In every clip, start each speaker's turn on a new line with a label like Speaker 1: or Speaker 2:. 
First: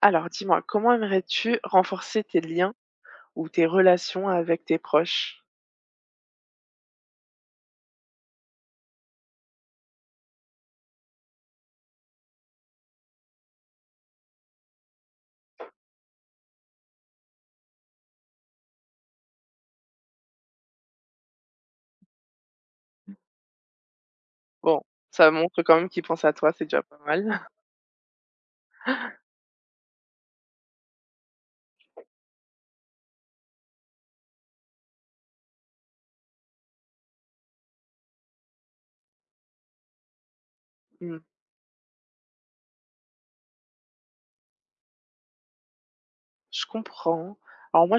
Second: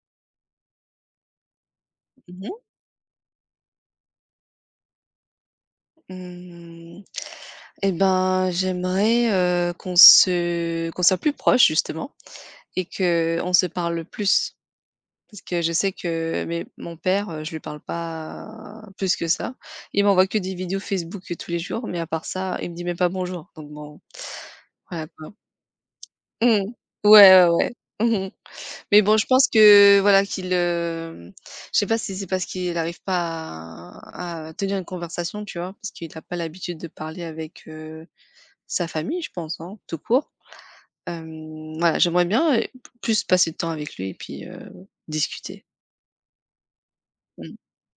Speaker 1: Alors dis-moi, comment aimerais-tu renforcer tes
Speaker 2: Mmh mh.
Speaker 1: liens ou tes relations avec tes proches?
Speaker 2: Mmh, et ben, j'aimerais, qu'on soit plus proches justement et que on se parle plus. Parce que je sais que mais mon père, je lui parle pas plus que ça. Il m'envoie que des vidéos Facebook, tous les jours, mais à part ça, il me dit même pas bonjour. Donc bon,
Speaker 1: Bon,
Speaker 2: voilà
Speaker 1: ça
Speaker 2: quoi.
Speaker 1: montre quand même qu'ils pensent à toi, c'est
Speaker 2: Mmh.
Speaker 1: déjà pas mal.
Speaker 2: Ouais, ouais, ouais. Mais bon, je pense que voilà qu'il, je sais pas si c'est parce qu'il n'arrive pas à tenir une conversation, tu vois? Parce qu'il n'a pas l'habitude de parler avec, sa famille, je pense, hein, tout court.
Speaker 1: Mmh,
Speaker 2: Voilà, j'aimerais bien, plus passer de temps avec lui et puis, discuter.
Speaker 1: je comprends.
Speaker 2: Mmh.
Speaker 1: Alors moi,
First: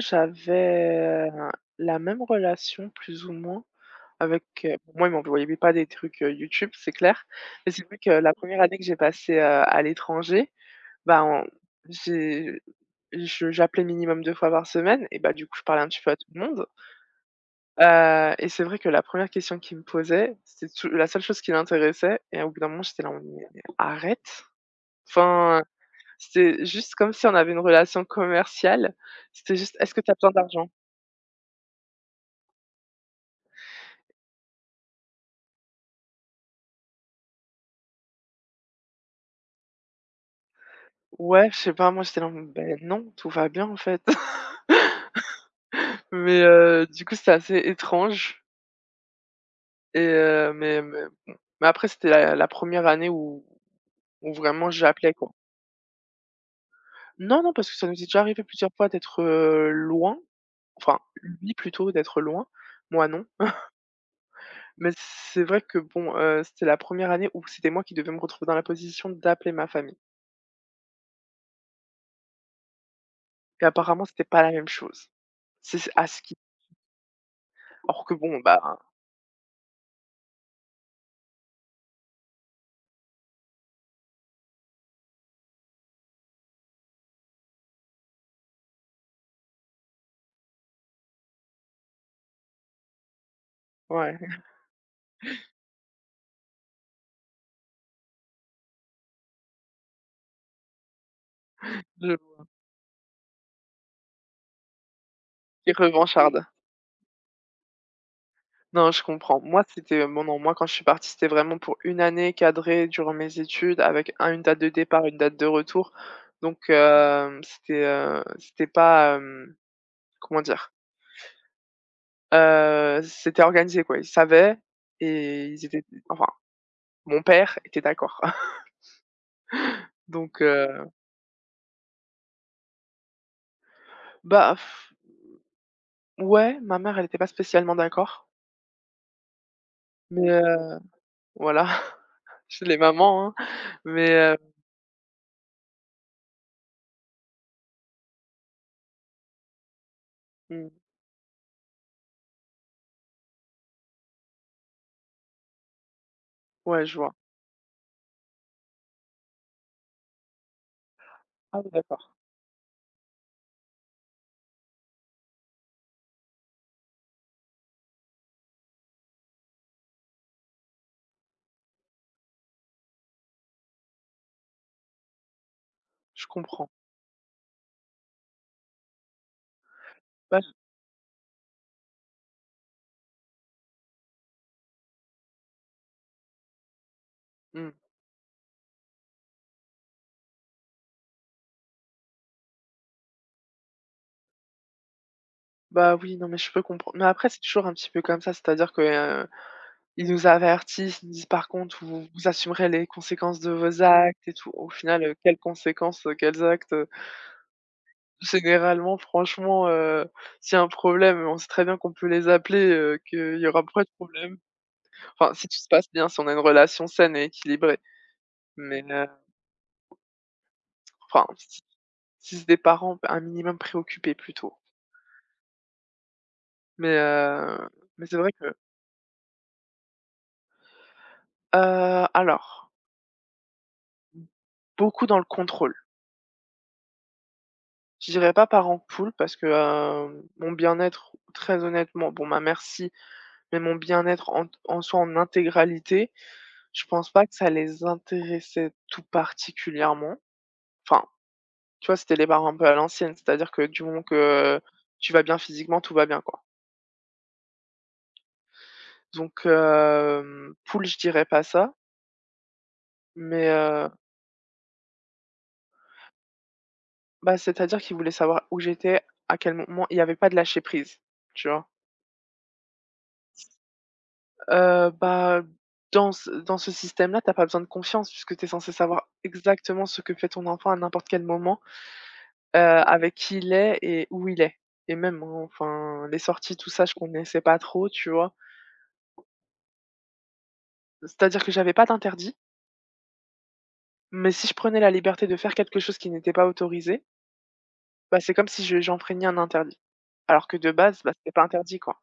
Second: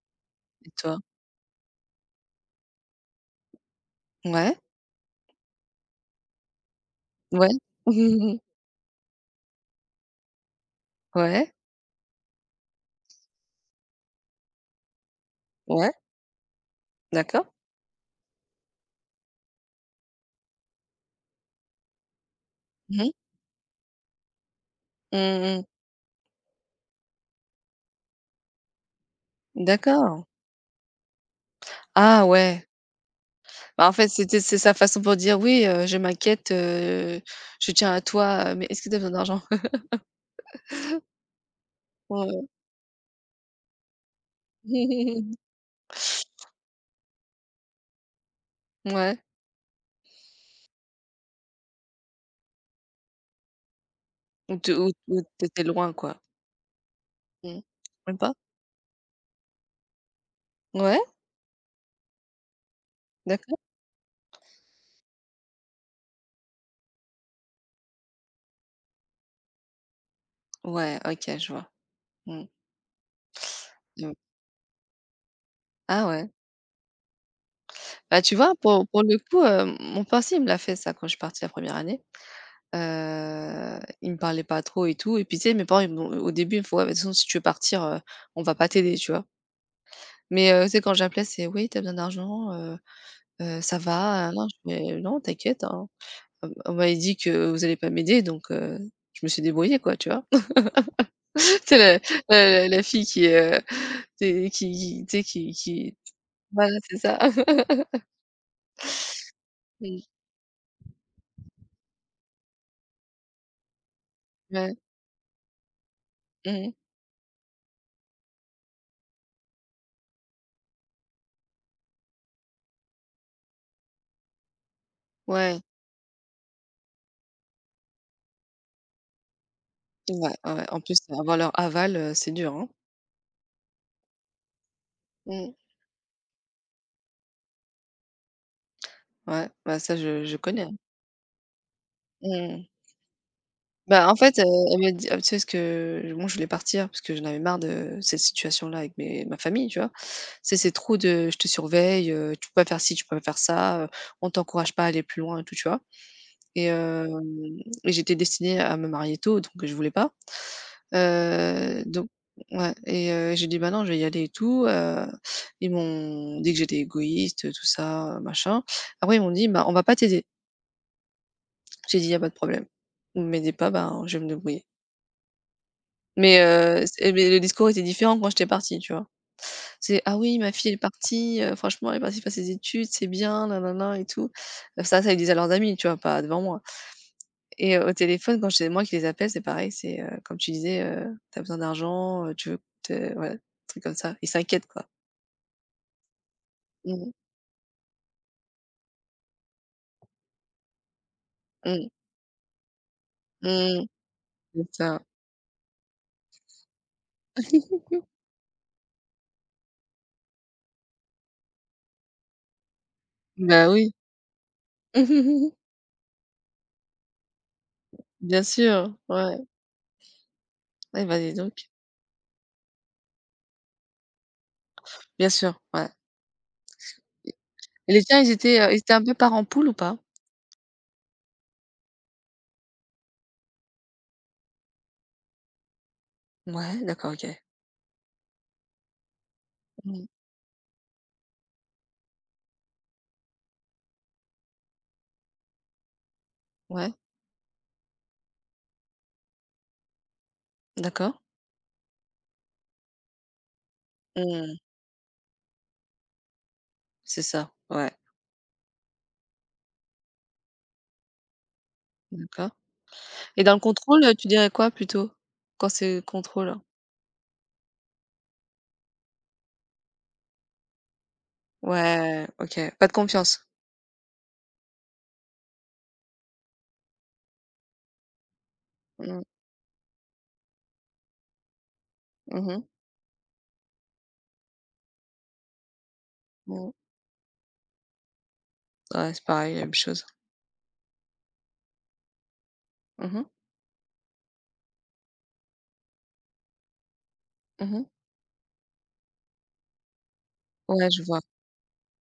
Speaker 2: Et toi?
Speaker 1: j'avais la même relation plus ou moins avec,
Speaker 2: Ouais,
Speaker 1: bon, moi, ils m'envoyaient pas des trucs, YouTube, c'est clair.
Speaker 2: ouais.
Speaker 1: Mais c'est vrai que la première année que j'ai passée, à l'étranger, bah, on
Speaker 2: Ouais,
Speaker 1: j'ai je j'appelais minimum 2 fois par semaine et bah, du coup, je parlais un
Speaker 2: ouais,
Speaker 1: petit peu à tout le monde.
Speaker 2: d'accord.
Speaker 1: Et c'est vrai que la première question qu'il me posait, c'était tou la seule chose qui l'intéressait et au bout d'un moment,
Speaker 2: Mmh
Speaker 1: j'étais
Speaker 2: mh.
Speaker 1: là: «Mais arrête!» Enfin,
Speaker 2: Mmh.
Speaker 1: c'était juste comme si on avait une relation commerciale. C'était juste: «Est-ce que tu as
Speaker 2: D'accord.
Speaker 1: besoin d'argent?»
Speaker 2: Ah ouais. Bah, en fait, c'est sa façon pour dire: «Oui, je m'inquiète, je tiens à toi, mais est-ce que tu as besoin d'argent?»
Speaker 1: Ouais, je sais pas, moi j'étais là:
Speaker 2: Ouais.
Speaker 1: ben non, tout va bien en fait». Mais du coup, c'était assez étrange
Speaker 2: Ouais,
Speaker 1: et mais bon, mais après c'était la 1re année où
Speaker 2: ou
Speaker 1: vraiment
Speaker 2: tu ou
Speaker 1: j'appelais
Speaker 2: ou
Speaker 1: quoi.
Speaker 2: tu étais loin, quoi?
Speaker 1: Non, non,
Speaker 2: Mmh.
Speaker 1: parce que ça nous est
Speaker 2: Même
Speaker 1: déjà
Speaker 2: pas?
Speaker 1: arrivé plusieurs fois d'être, loin, enfin
Speaker 2: Ouais,
Speaker 1: lui plutôt d'être loin, moi non.
Speaker 2: d'accord.
Speaker 1: Mais c'est vrai que bon, c'était la première année où c'était moi qui devais me retrouver dans la position d'appeler ma famille
Speaker 2: Ouais, OK, je vois. Mmh,
Speaker 1: et apparemment
Speaker 2: mmh.
Speaker 1: c'était pas la même chose. C'est c
Speaker 2: Ah
Speaker 1: à ce
Speaker 2: ouais.
Speaker 1: qui Alors que
Speaker 2: Bah, tu
Speaker 1: bon,
Speaker 2: vois,
Speaker 1: bah,
Speaker 2: pour le coup, mon père aussi, il me l'a fait ça quand je suis partie la première année. Il me parlait pas trop et tout et puis, tu sais, mes parents, ils m'ont au début, il me font: «Ouais, mais de toute façon, si tu veux partir, on va pas t'aider», tu vois? Mais, tu sais, quand j'appelais, c'est: «Oui, tu as besoin d'argent, ça
Speaker 1: ouais,
Speaker 2: va?» nan, je fais: «Non, t'inquiète, hein, on m'avait dit que vous allez pas m'aider, donc, je me suis débrouillée, quoi», tu vois? C'est la
Speaker 1: je
Speaker 2: la la fille qui, tu sais
Speaker 1: suis
Speaker 2: qui
Speaker 1: revancharde.
Speaker 2: voilà, c'est ça.
Speaker 1: Non, je comprends. Moi,
Speaker 2: Mmh,
Speaker 1: c'était, bon, non, moi, quand je suis partie, c'était vraiment pour une année cadrée durant mes études avec un une date de
Speaker 2: ouais.
Speaker 1: départ, une date de retour. Donc,
Speaker 2: Mmh.
Speaker 1: c'était, c'était pas, comment dire? C'était organisé, quoi. Ils savaient et
Speaker 2: Ouais,
Speaker 1: ils étaient enfin, mon père était d'accord.
Speaker 2: ouais,
Speaker 1: Donc,
Speaker 2: ouais. En plus avoir leur aval, c'est dur, hein.
Speaker 1: bah, pff,
Speaker 2: Mmh.
Speaker 1: ouais, ma mère, elle était pas spécialement d'accord,
Speaker 2: Ouais, bah, ça je
Speaker 1: mais
Speaker 2: je connais, hein.
Speaker 1: voilà,
Speaker 2: Mmh
Speaker 1: chez les mamans, hein,
Speaker 2: Bah,
Speaker 1: mais
Speaker 2: en fait, elle m'a dit ah, tu sais ce que moi je voulais partir parce que j'en avais marre de cette situation-là avec mes ma famille, tu vois? C'est
Speaker 1: mmh,
Speaker 2: c'est trop de: «Je te surveille, tu peux pas faire ci, tu peux pas faire ça, on t'encourage pas à aller plus loin» et tout, tu vois? Et
Speaker 1: ouais, je vois.
Speaker 2: hem et j'étais destinée à me marier tôt, donc je voulais pas.
Speaker 1: Ah oui,
Speaker 2: Donc
Speaker 1: d'accord,
Speaker 2: ouais et j'ai dit: «Bah non, je vais y aller et tout», ils m'ont dit que j'étais égoïste, tout ça, machin. Après ils m'ont dit: «Bah, on va pas t'aider». J'ai dit: y a pas de problème. Vous m'aidez pas, bah je vais me débrouiller».
Speaker 1: je
Speaker 2: Mais
Speaker 1: comprends.
Speaker 2: c'est mais le discours était différent quand j'étais partie, tu vois? C'est: «Ah oui,
Speaker 1: Bah, je
Speaker 2: ma fille elle est partie, franchement elle est partie faire ses études, c'est bien, na na na et tout». Ça ils le disaient à leurs amis, tu vois? Pas devant moi.
Speaker 1: mmh,
Speaker 2: Et au téléphone, quand c'est moi qui les appelle, c'est pareil, c'est, comme tu disais, «Tu besoin d'argent, tu veux te» voilà, truc comme ça. Ils s'inquiètent, quoi.
Speaker 1: bah, oui, non, mais je peux
Speaker 2: Mmh
Speaker 1: comprendre, mais
Speaker 2: mh.
Speaker 1: après, c'est toujours un petit peu comme ça, c'est-à-dire que, ils nous avertissent, ils nous disent: «Par contre,
Speaker 2: Mmh.
Speaker 1: vous vous assumerez les conséquences de vos
Speaker 2: Mmh.
Speaker 1: actes et tout».
Speaker 2: C'est
Speaker 1: Au
Speaker 2: ça.
Speaker 1: final, quelles conséquences, quels actes, Généralement, franchement, s'il y a un problème, on sait très bien qu'on peut les appeler, qu'il y aura
Speaker 2: Bah,
Speaker 1: pas de
Speaker 2: oui.
Speaker 1: problème. Enfin, si tout se passe bien, si on a une relation saine et équilibrée.
Speaker 2: Bien
Speaker 1: Mais,
Speaker 2: sûr, ouais. Eh bah,
Speaker 1: enfin,
Speaker 2: dis
Speaker 1: si
Speaker 2: donc.
Speaker 1: si c'est des parents bah, un minimum préoccupés plutôt.
Speaker 2: Bien sûr, ouais.
Speaker 1: Mais, heu,
Speaker 2: Et les
Speaker 1: mais c'est
Speaker 2: tiens, ils
Speaker 1: vrai que,
Speaker 2: étaient, heu, ils étaient un peu parents poule ou pas?
Speaker 1: alors, beaucoup dans le contrôle.
Speaker 2: Ouais, d'accord, OK.
Speaker 1: Je dirais pas parent poule parce que,
Speaker 2: Mmh.
Speaker 1: mon bien-être, très honnêtement, bon, ma mère si, mais mon bien-être en soi, en intégralité, je
Speaker 2: Ouais,
Speaker 1: pense pas que ça les intéressait tout particulièrement. Enfin,
Speaker 2: d'accord.
Speaker 1: tu vois, c'était les parents un peu à l'ancienne, c'est-à-dire que du moment
Speaker 2: Mmh.
Speaker 1: que tu vas bien physiquement, tout va bien, quoi.
Speaker 2: C'est ça, ouais.
Speaker 1: Donc cool, je dirais pas ça,
Speaker 2: D'accord. Et
Speaker 1: mais
Speaker 2: dans le contrôle, tu dirais quoi plutôt? Quand c'est contrôle?
Speaker 1: bah, c'est-à-dire qu'il voulait savoir où j'étais, à quel moment. Il n'y avait pas de lâcher prise, tu vois?
Speaker 2: Ouais, OK. Pas de confiance.
Speaker 1: Bah, dans ce système-là, t'as pas besoin de confiance puisque tu es censé savoir
Speaker 2: Mmh.
Speaker 1: exactement ce que fait ton enfant à n'importe quel moment,
Speaker 2: Mmh mh.
Speaker 1: avec qui il est et où il est et même, hein, enfin, les sorties,
Speaker 2: Mmh.
Speaker 1: tout ça, je connaissais pas trop, tu vois?
Speaker 2: Ouais, c'est pareil, la même chose.
Speaker 1: C'est-à-dire que j'avais pas d'interdit,
Speaker 2: Mmh mh.
Speaker 1: mais si je prenais la liberté de faire quelque chose qui n'était pas autorisé,
Speaker 2: Mmh.
Speaker 1: bah, c'est comme si je j'enfreignais un interdit. Alors que de
Speaker 2: Ouais,
Speaker 1: base,
Speaker 2: je
Speaker 1: bah,
Speaker 2: vois,
Speaker 1: c'était pas interdit, quoi.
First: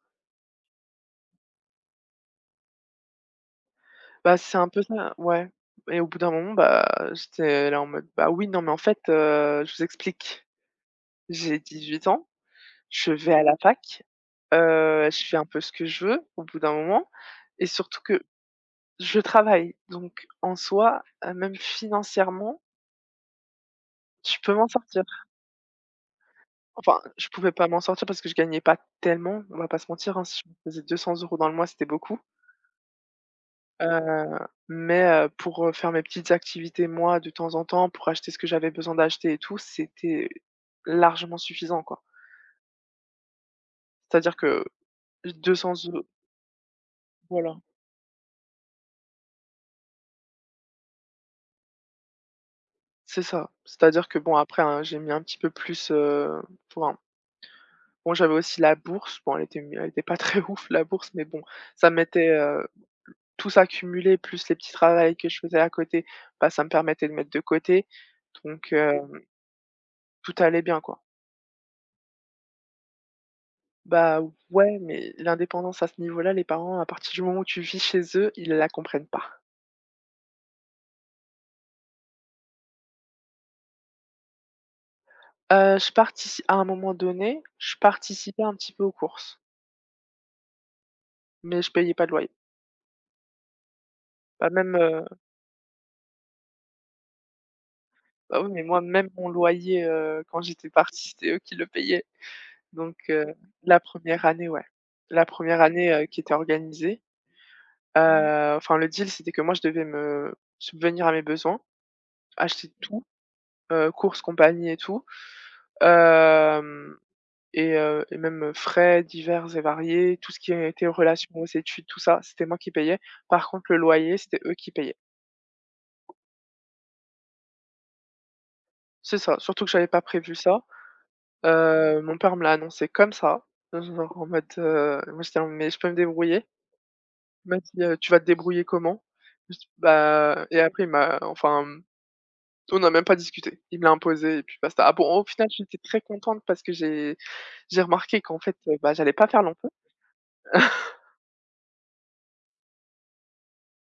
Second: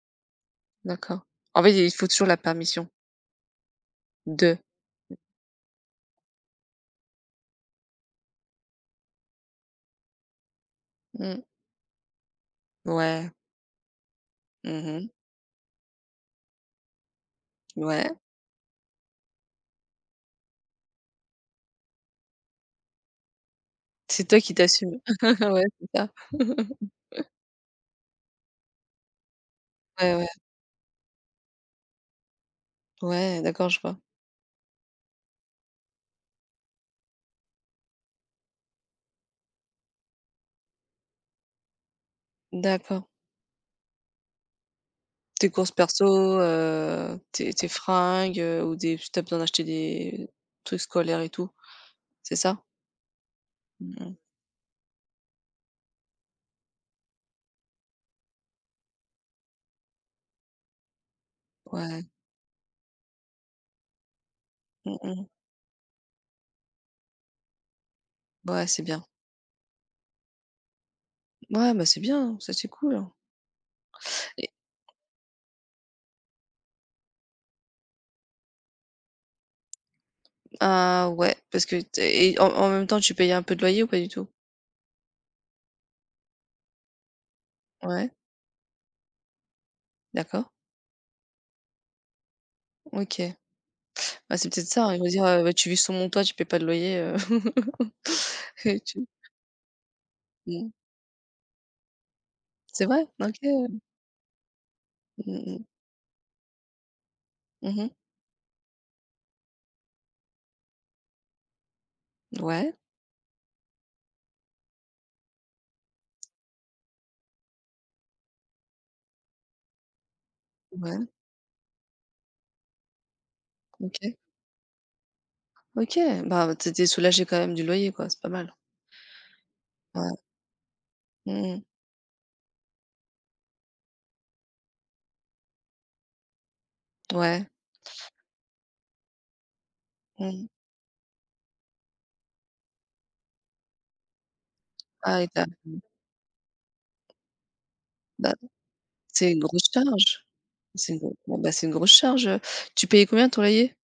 Speaker 2: d'accord. En fait, il faut toujours la permission
Speaker 1: Bah,
Speaker 2: de.
Speaker 1: c'est un peu ça, ouais, et au bout d'un moment, bah, j'étais là en mode: «Bah, oui, non, mais en fait, je vous explique,
Speaker 2: Mmh.
Speaker 1: j'ai 18 ans, je
Speaker 2: Ouais.
Speaker 1: vais à la fac,
Speaker 2: Mmh.
Speaker 1: je fais un peu ce que je veux au bout d'un moment et surtout
Speaker 2: Ouais.
Speaker 1: que je travaille donc en soi, même financièrement,
Speaker 2: C'est
Speaker 1: je
Speaker 2: toi qui
Speaker 1: peux m'en
Speaker 2: t'assumes.
Speaker 1: sortir».
Speaker 2: Ouais, c'est ça.
Speaker 1: Enfin, je pouvais pas m'en sortir parce que je gagnais pas tellement, on va pas se
Speaker 2: Ouais,
Speaker 1: mentir, hein,
Speaker 2: ouais.
Speaker 1: si je me faisais 200 € dans le mois, c'était beaucoup.
Speaker 2: Ouais, d'accord, je vois.
Speaker 1: Heu, mais pour, faire mes petites activités, moi, de temps en temps, pour acheter ce que j'avais besoin d'acheter et tout, c'était largement suffisant, quoi.
Speaker 2: D'accord.
Speaker 1: C'est-à-dire que
Speaker 2: Tes
Speaker 1: 200
Speaker 2: courses perso,
Speaker 1: euros,
Speaker 2: tes
Speaker 1: voilà,
Speaker 2: tes fringues, ou des si tu as besoin d'acheter des trucs scolaires et tout, c'est ça?
Speaker 1: c'est ça. C'est-à-dire
Speaker 2: Mmh.
Speaker 1: que bon, après, hein, j'ai mis un petit peu plus, enfin, bon, j'avais aussi la bourse. Bon, elle était pas très ouf, la bourse, mais bon, ça me
Speaker 2: Ouais.
Speaker 1: mettait, tout ça plus les petits travails
Speaker 2: Mmh.
Speaker 1: que je faisais à côté, bah, ça me permettait de mettre de côté.
Speaker 2: Ouais,
Speaker 1: Donc
Speaker 2: c'est bien.
Speaker 1: tout allait bien, quoi.
Speaker 2: Ouais, bah, c'est bien, ça, c'est cool.
Speaker 1: Bah,
Speaker 2: Et
Speaker 1: ouais, mais l'indépendance à ce niveau-là, les parents, à partir du moment où tu vis chez eux, ils la comprennent pas.
Speaker 2: ah ouais, parce que tu et en même temps, tu payes un peu de loyer ou pas du tout?
Speaker 1: Je partici À un moment donné, je
Speaker 2: Ouais,
Speaker 1: participais un petit peu aux courses,
Speaker 2: d'accord,
Speaker 1: mais je payais pas de loyer.
Speaker 2: OK. Bah, c'est
Speaker 1: Bah,
Speaker 2: peut-être
Speaker 1: même,
Speaker 2: ça, hein, ils vont dire: «Bah, tu vis sous mon toit, tu payes pas de loyer»
Speaker 1: bah, oui, mais
Speaker 2: et
Speaker 1: moi,
Speaker 2: tu
Speaker 1: même mon loyer, quand j'étais
Speaker 2: mmh.
Speaker 1: partie, c'était eux qui le payaient.
Speaker 2: C'est
Speaker 1: Donc,
Speaker 2: vrai? OK.
Speaker 1: la première année, ouais. La
Speaker 2: Mmh
Speaker 1: première
Speaker 2: mh.
Speaker 1: année, qui était organisée.
Speaker 2: Mmh.
Speaker 1: Mmh. Enfin, le deal, c'était que moi, je devais me subvenir à mes besoins, acheter
Speaker 2: Ouais,
Speaker 1: tout, courses, compagnie et tout. Hem Et heu et même, frais divers et variés, tout ce qui était en
Speaker 2: ouais,
Speaker 1: relation aux études, tout ça, c'était moi qui payais. Par contre, le
Speaker 2: OK.
Speaker 1: loyer, c'était eux qui payaient.
Speaker 2: OK, bah, tu soulagé quand même du loyer, quoi, c'est pas mal.
Speaker 1: C'est ça, surtout que j'avais pas
Speaker 2: Ouais.
Speaker 1: prévu ça.
Speaker 2: Mmh.
Speaker 1: Mon père me l'a annoncé comme ça, genre en mode, moi j'étais là: «Mais je peux me débrouiller?»
Speaker 2: Ouais.
Speaker 1: Il m'a dit: «Tu vas te débrouiller comment?» Je dis:
Speaker 2: Mmh.
Speaker 1: «Bah» et après il m'a enfin, on n'a même pas discuté. Il me l'a imposé et puis basta. Ah bon,
Speaker 2: Ah
Speaker 1: au
Speaker 2: et tu
Speaker 1: final,
Speaker 2: mmh,
Speaker 1: j'étais très contente parce que j'ai remarqué
Speaker 2: Bah,
Speaker 1: qu'en fait, bah, j'allais pas
Speaker 2: c'est une
Speaker 1: faire
Speaker 2: grosse
Speaker 1: longtemps.
Speaker 2: charge. C'est une grosse charge, tu payais combien ton loyer?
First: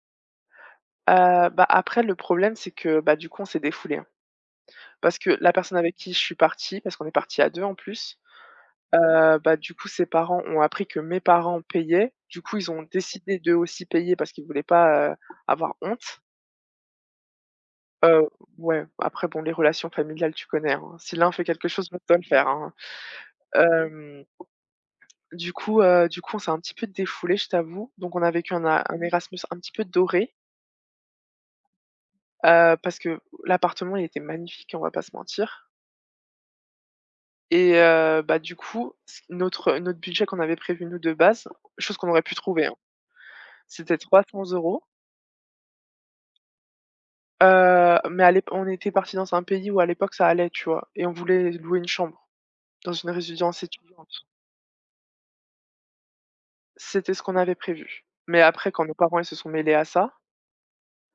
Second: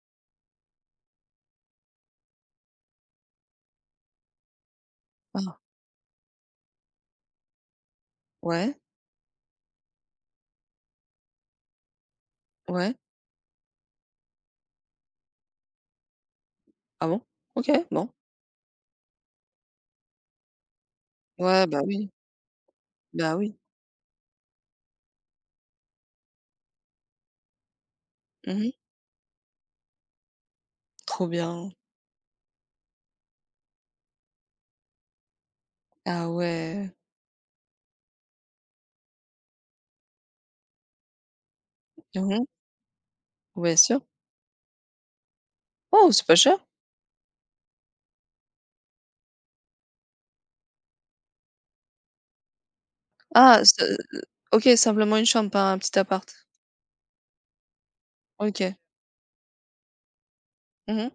Speaker 1: Bah, après le problème, c'est que, bah, du coup, on s'est défoulé, hein. Parce que la
Speaker 2: Ah,
Speaker 1: personne avec qui je suis partie, parce qu'on est partis à 2 en plus,
Speaker 2: ouais,
Speaker 1: bah, du coup, ses parents ont appris que mes parents payaient. Du coup, ils ont
Speaker 2: ouais.
Speaker 1: décidé d'eux aussi payer parce qu'ils voulaient pas, avoir honte.
Speaker 2: Ah bon? OK, bon.
Speaker 1: Heu, ouais, après bon, les relations familiales, tu connais, hein. Si l'un fait
Speaker 2: Ouais,
Speaker 1: quelque
Speaker 2: bah,
Speaker 1: chose, l'autre
Speaker 2: oui,
Speaker 1: doit le faire, hein.
Speaker 2: bah, oui.
Speaker 1: Hem, du coup, on s'est un petit peu défoulé, je t'avoue. Donc on a vécu un
Speaker 2: Mmh.
Speaker 1: un Erasmus un petit peu doré,
Speaker 2: Trop bien.
Speaker 1: parce que l'appartement, il était magnifique, on va pas se mentir.
Speaker 2: Ah ouais.
Speaker 1: Et bah, du coup, c notre notre budget qu'on avait prévu nous de base, chose qu'on aurait pu trouver, hein,
Speaker 2: Ouais,
Speaker 1: c'était
Speaker 2: sûr.
Speaker 1: 300 €.
Speaker 2: Oh, c'est pas cher?
Speaker 1: Mais à l'ép on était parti dans un pays où à l'époque ça allait, tu vois? Et on voulait louer une chambre dans une
Speaker 2: Ah,
Speaker 1: résidence
Speaker 2: ce
Speaker 1: étudiante.
Speaker 2: OK, simplement une chambre, pas un petit appart.
Speaker 1: C'était ce qu'on avait prévu. Mais après
Speaker 2: OK.
Speaker 1: quand nos parents ils se sont mêlés à ça,
Speaker 2: Mmh.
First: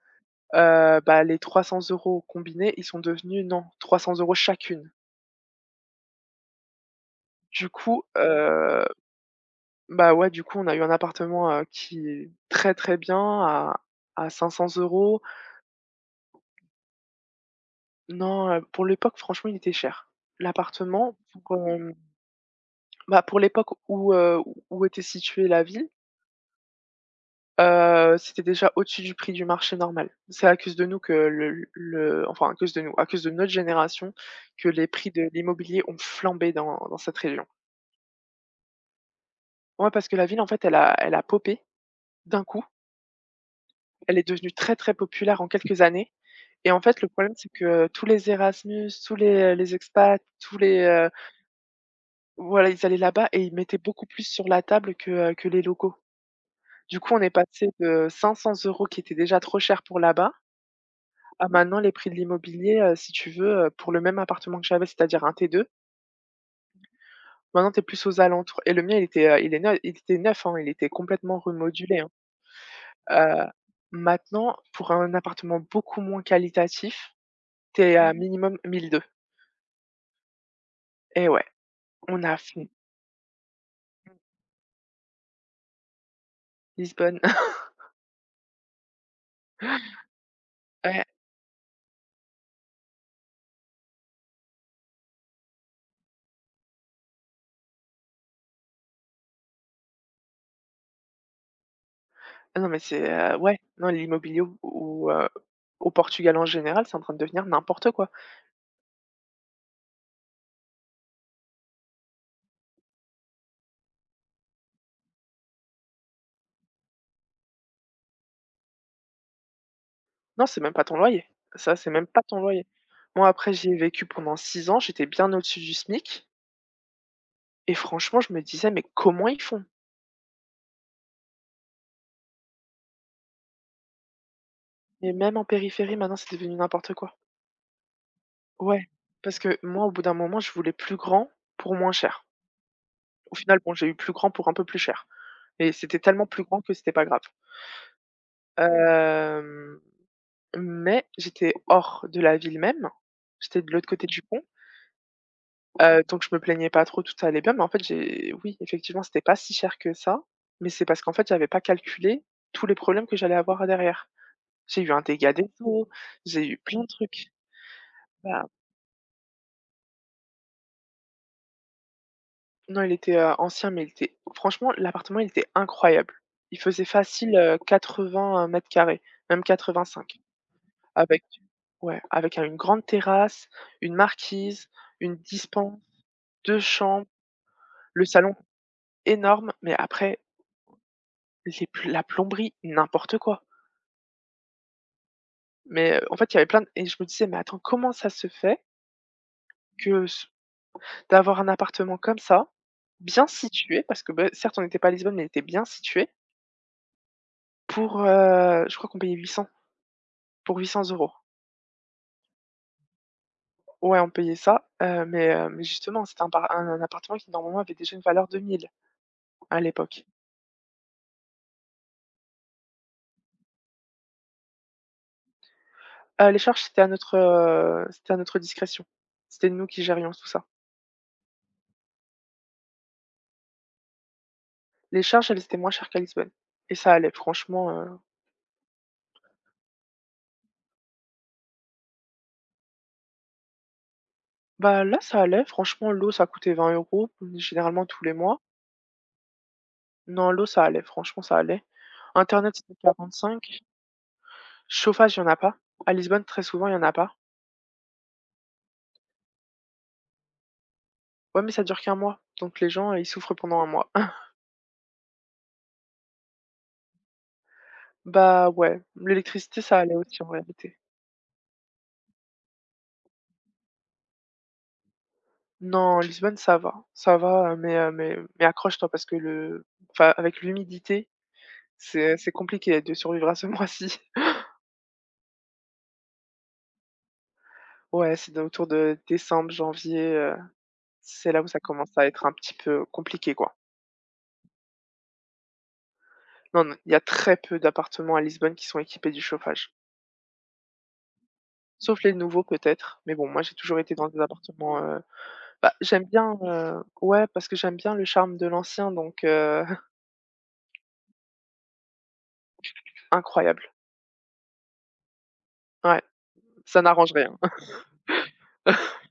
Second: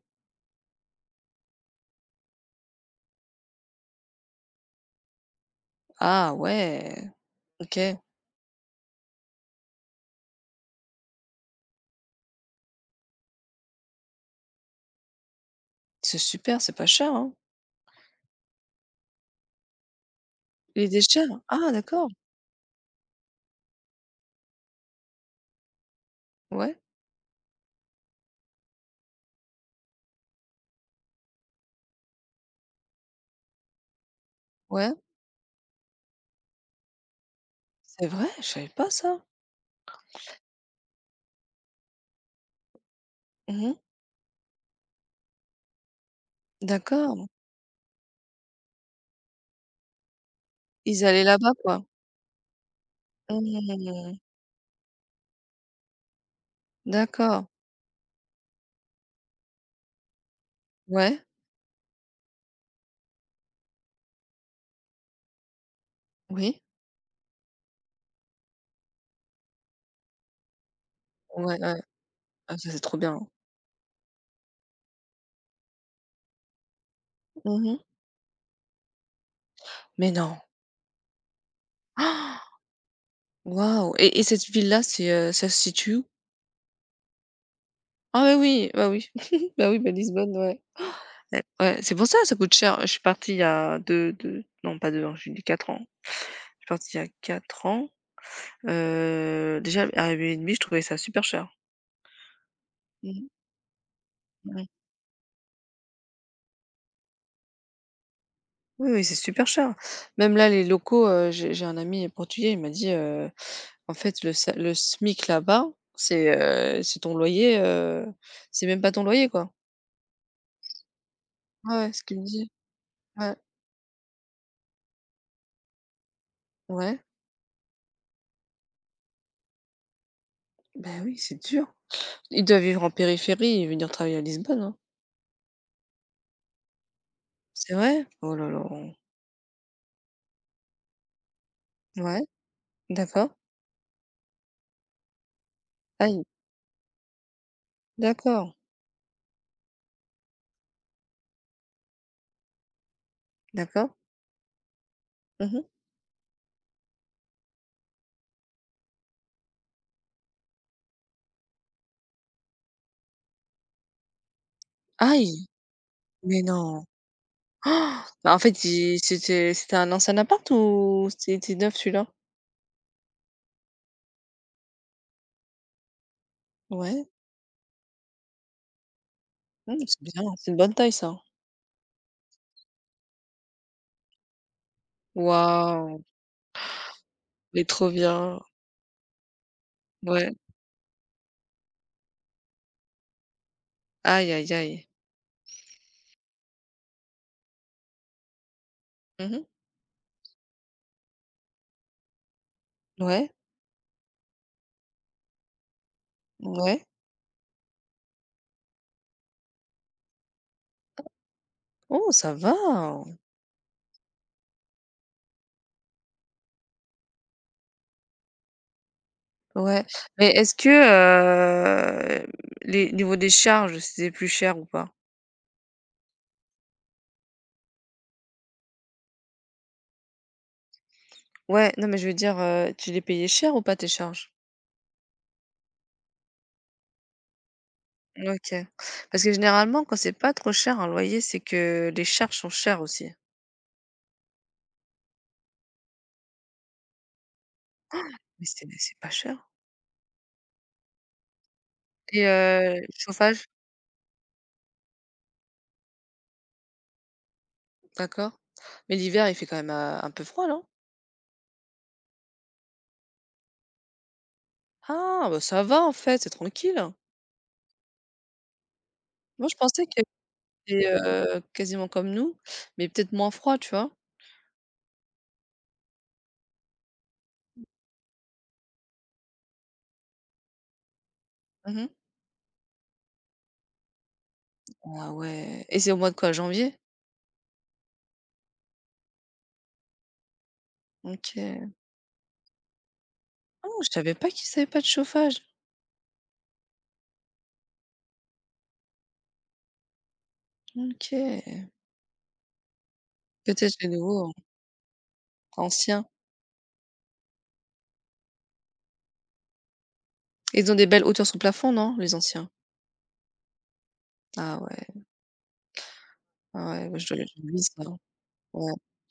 Speaker 1: bah, les 300 € combinés, ils sont devenus non, 300 € chacune.
Speaker 2: Ah ouais,
Speaker 1: Du
Speaker 2: OK.
Speaker 1: coup, bah, ouais, du coup, on a eu un appartement, qui est très, très bien à 500 euros.
Speaker 2: C'est super, c'est pas cher, hein?
Speaker 1: Non, pour l'époque, franchement, il était cher.
Speaker 2: Il était
Speaker 1: L'appartement
Speaker 2: cher?
Speaker 1: pour,
Speaker 2: Ah
Speaker 1: hem,
Speaker 2: d'accord.
Speaker 1: pour l'époque où était située la ville,
Speaker 2: Ouais,
Speaker 1: c'était déjà au-dessus du prix du marché normal. C'est à cause de nous que le enfin, à cause de nous, à cause de notre génération, que les
Speaker 2: ouais.
Speaker 1: prix de l'immobilier ont flambé dans cette région.
Speaker 2: C'est vrai? Je savais pas ça.
Speaker 1: Ouais, parce que la ville, en fait, elle a popé d'un coup.
Speaker 2: Mmh.
Speaker 1: Elle est devenue très, très populaire en quelques années et en fait, le
Speaker 2: D'accord.
Speaker 1: problème, c'est que tous les Erasmus, tous les expats, tous les,
Speaker 2: Ils allaient là-bas, quoi?
Speaker 1: Voilà, ils allaient là-bas et ils mettaient beaucoup
Speaker 2: Mmh.
Speaker 1: plus sur la table que les locaux. Du coup, on est
Speaker 2: D'accord.
Speaker 1: passé de 500 euros, qui était déjà trop cher pour là-bas,
Speaker 2: Ouais.
Speaker 1: à maintenant les prix de l'immobilier, si tu veux, pour le même appartement que j'avais, c'est-à-dire un T2,
Speaker 2: Oui.
Speaker 1: maintenant tu es plus aux alentours et le mien il était, il était neuf, hein, il était complètement
Speaker 2: Ouais, ouais.
Speaker 1: remodulé, hein.
Speaker 2: Ah ça, c'est trop bien, hein.
Speaker 1: Heu, Maintenant pour un appartement beaucoup moins qualitatif,
Speaker 2: Mmh.
Speaker 1: tu es à minimum 1 200
Speaker 2: Mais non?
Speaker 1: et ouais, on a
Speaker 2: Ah,
Speaker 1: fond
Speaker 2: waouh et cette ville-là, c'est, ça se situe où?
Speaker 1: Lisbonne.
Speaker 2: Ah bah oui, bah oui. Bah oui, bah Lisbonne, ouais.
Speaker 1: Ouais.
Speaker 2: Ouais, ouais, c'est pour ça, ça coûte cher. Je suis partie il y a deux deux non pas 2 ans, j'ai dit 4 ans. Je suis partie il y a 4 ans, déjà à 1,5 €, je trouvais ça super cher.
Speaker 1: Ah non mais c'est,
Speaker 2: Mmh
Speaker 1: ouais, non l'immobilier au
Speaker 2: mh.
Speaker 1: au, heu, au Portugal en général, c'est en train de devenir n'importe quoi.
Speaker 2: Oui, oui, c'est super cher. Même là, les locaux, j'ai un ami portugais, il m'a dit: «En fait, le SMIC là-bas, c'est, c'est ton loyer, c'est même pas ton loyer, quoi».
Speaker 1: Non, c'est même pas ton loyer,
Speaker 2: Ouais,
Speaker 1: ça, c'est
Speaker 2: ouais, ce
Speaker 1: même
Speaker 2: qu'il
Speaker 1: pas
Speaker 2: me
Speaker 1: ton
Speaker 2: dit.
Speaker 1: loyer. Moi
Speaker 2: Ouais,
Speaker 1: après j'y ai vécu pendant 6 ans, j'étais bien au-dessus du SMIC
Speaker 2: ouais.
Speaker 1: et franchement je me disais: «Mais comment ils font?»
Speaker 2: Ben oui, c'est dur. Ils doivent vivre en périphérie et venir travailler à Lisbonne, hein.
Speaker 1: Et même en périphérie maintenant c'est devenu n'importe quoi.
Speaker 2: C'est vrai? Oh là là.
Speaker 1: Ouais, parce que moi au bout d'un moment je voulais plus grand pour moins
Speaker 2: Ouais,
Speaker 1: cher.
Speaker 2: d'accord.
Speaker 1: Au final bon, j'ai eu plus grand pour un peu plus cher et c'était
Speaker 2: Aïe,
Speaker 1: tellement plus grand que c'était pas grave.
Speaker 2: d'accord,
Speaker 1: Hem, mais j'étais hors de la ville même, j'étais de l'autre
Speaker 2: d'accord.
Speaker 1: côté du pont.
Speaker 2: Mmh mh.
Speaker 1: Donc je me plaignais pas trop, tout allait bien, mais en fait, j'ai oui, effectivement, c'était pas si cher que ça, mais c'est parce qu'en fait, j'avais pas calculé tous les problèmes que j'allais avoir derrière. J'ai eu un dégât
Speaker 2: Aïe!
Speaker 1: des eaux,
Speaker 2: Mais
Speaker 1: j'ai eu plein
Speaker 2: non.
Speaker 1: de trucs.
Speaker 2: Ah, bah, en
Speaker 1: Bah,
Speaker 2: fait, il c'était un ancien appart ou c'était neuf celui-là?
Speaker 1: non, il était, ancien, mais il était franchement, l'appartement, il était incroyable. Il faisait
Speaker 2: Ouais,
Speaker 1: facile, mètres carrés, même
Speaker 2: mmh, c'est
Speaker 1: 85,
Speaker 2: bien, c'est une bonne taille ça.
Speaker 1: avec ouais, avec un une grande terrasse, une marquise, une dispense,
Speaker 2: Waouh,
Speaker 1: 2 chambres,
Speaker 2: mais trop
Speaker 1: le salon
Speaker 2: bien.
Speaker 1: énorme, mais après
Speaker 2: Ouais.
Speaker 1: les pl la plomberie, n'importe quoi.
Speaker 2: Aïe, aïe, aïe.
Speaker 1: Mais, en fait, il y avait plein de et je me disais: «Mais attends, comment ça se fait
Speaker 2: Mmh mh.
Speaker 1: que ce d'avoir un appartement comme ça, bien
Speaker 2: Ouais,
Speaker 1: situé?» parce que, beh, certes, on n'était pas à Lisbonne, mais il était bien situé
Speaker 2: ouais.
Speaker 1: pour, je crois qu'on payait 800, pour 800 €.
Speaker 2: Oh, ça va.
Speaker 1: Ouais, on payait ça, mais justement, c'était un par un appartement qui normalement avait déjà une valeur de 1 000 à
Speaker 2: Ouais,
Speaker 1: l'époque.
Speaker 2: mais est-ce que, heu, les niveau des charges, c'était plus cher ou pas?
Speaker 1: Les charges, c'était à notre discrétion. C'était nous qui gérions tout ça.
Speaker 2: Ouais, non, mais je veux dire, tu les payais cher ou pas tes charges?
Speaker 1: Les charges, elles étaient moins chères qu'à Lisbonne et ça allait franchement,
Speaker 2: OK. Parce que généralement, quand c'est pas trop cher un loyer, c'est que les charges sont chères aussi.
Speaker 1: bah, là, ça allait franchement, l'eau, ça coûtait 20 € généralement tous les mois.
Speaker 2: Mais c'est pas cher
Speaker 1: Non, l'eau, ça allait, franchement, ça allait.
Speaker 2: et
Speaker 1: Internet, c'était
Speaker 2: chauffage,
Speaker 1: 45. Chauffage, il y en a pas. À Lisbonne, très souvent, il y en a pas.
Speaker 2: d'accord. Mais l'hiver, il fait quand même, un peu froid, non?
Speaker 1: Ouais, mais ça dure qu'un mois, donc les gens, ils souffrent pendant un mois.
Speaker 2: Ah, bah, ça va en fait, c'est tranquille.
Speaker 1: Bah, ouais,
Speaker 2: Moi, je
Speaker 1: l'électricité, ça
Speaker 2: pensais
Speaker 1: allait
Speaker 2: que
Speaker 1: aussi en réalité.
Speaker 2: c'était, quasiment comme nous, mais peut-être moins froid, tu vois?
Speaker 1: Non, Lisbonne, ça va, mais mais accroche-toi parce que le enfin, avec l'humidité,
Speaker 2: Mmh.
Speaker 1: c'est compliqué de survivre à ce mois-ci.
Speaker 2: Ah ouais et c'est au mois de quoi? Janvier?
Speaker 1: Ouais, c'est autour de décembre, janvier, c'est là où ça
Speaker 2: OK.
Speaker 1: commence à être un petit peu compliqué, quoi.
Speaker 2: Ah, je savais pas qu'ils avaient pas de chauffage.
Speaker 1: Non, non, il y a très peu d'appartements à Lisbonne qui sont équipés du chauffage.
Speaker 2: OK.
Speaker 1: Sauf les nouveaux peut-être, mais bon, moi j'ai
Speaker 2: Peut-être
Speaker 1: toujours
Speaker 2: les
Speaker 1: été dans des
Speaker 2: nouveaux, hein,
Speaker 1: appartements, bah, j'aime
Speaker 2: anciens.
Speaker 1: bien, ouais, parce que j'aime bien le charme de l'ancien donc
Speaker 2: Ils ont des belles hauteurs sur plafond, non, les anciens?
Speaker 1: incroyable.
Speaker 2: Ah ouais.
Speaker 1: Ouais,
Speaker 2: Ah
Speaker 1: ça
Speaker 2: ouais, moi
Speaker 1: n'arrange
Speaker 2: je dois
Speaker 1: rien.
Speaker 2: j'oublie ça, hein. Ouais.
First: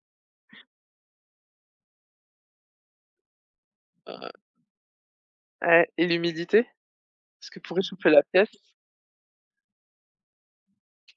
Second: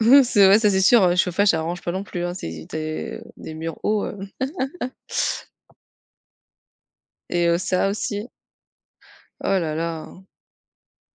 Speaker 2: C'est ouais, ça c'est sûr, le chauffage ça arrange pas non plus, hein, c'est des murs hauts,
Speaker 1: Heu, et l'humidité,
Speaker 2: et
Speaker 1: parce que pour
Speaker 2: ça
Speaker 1: réchauffer la
Speaker 2: aussi.
Speaker 1: pièce
Speaker 2: Oh là là.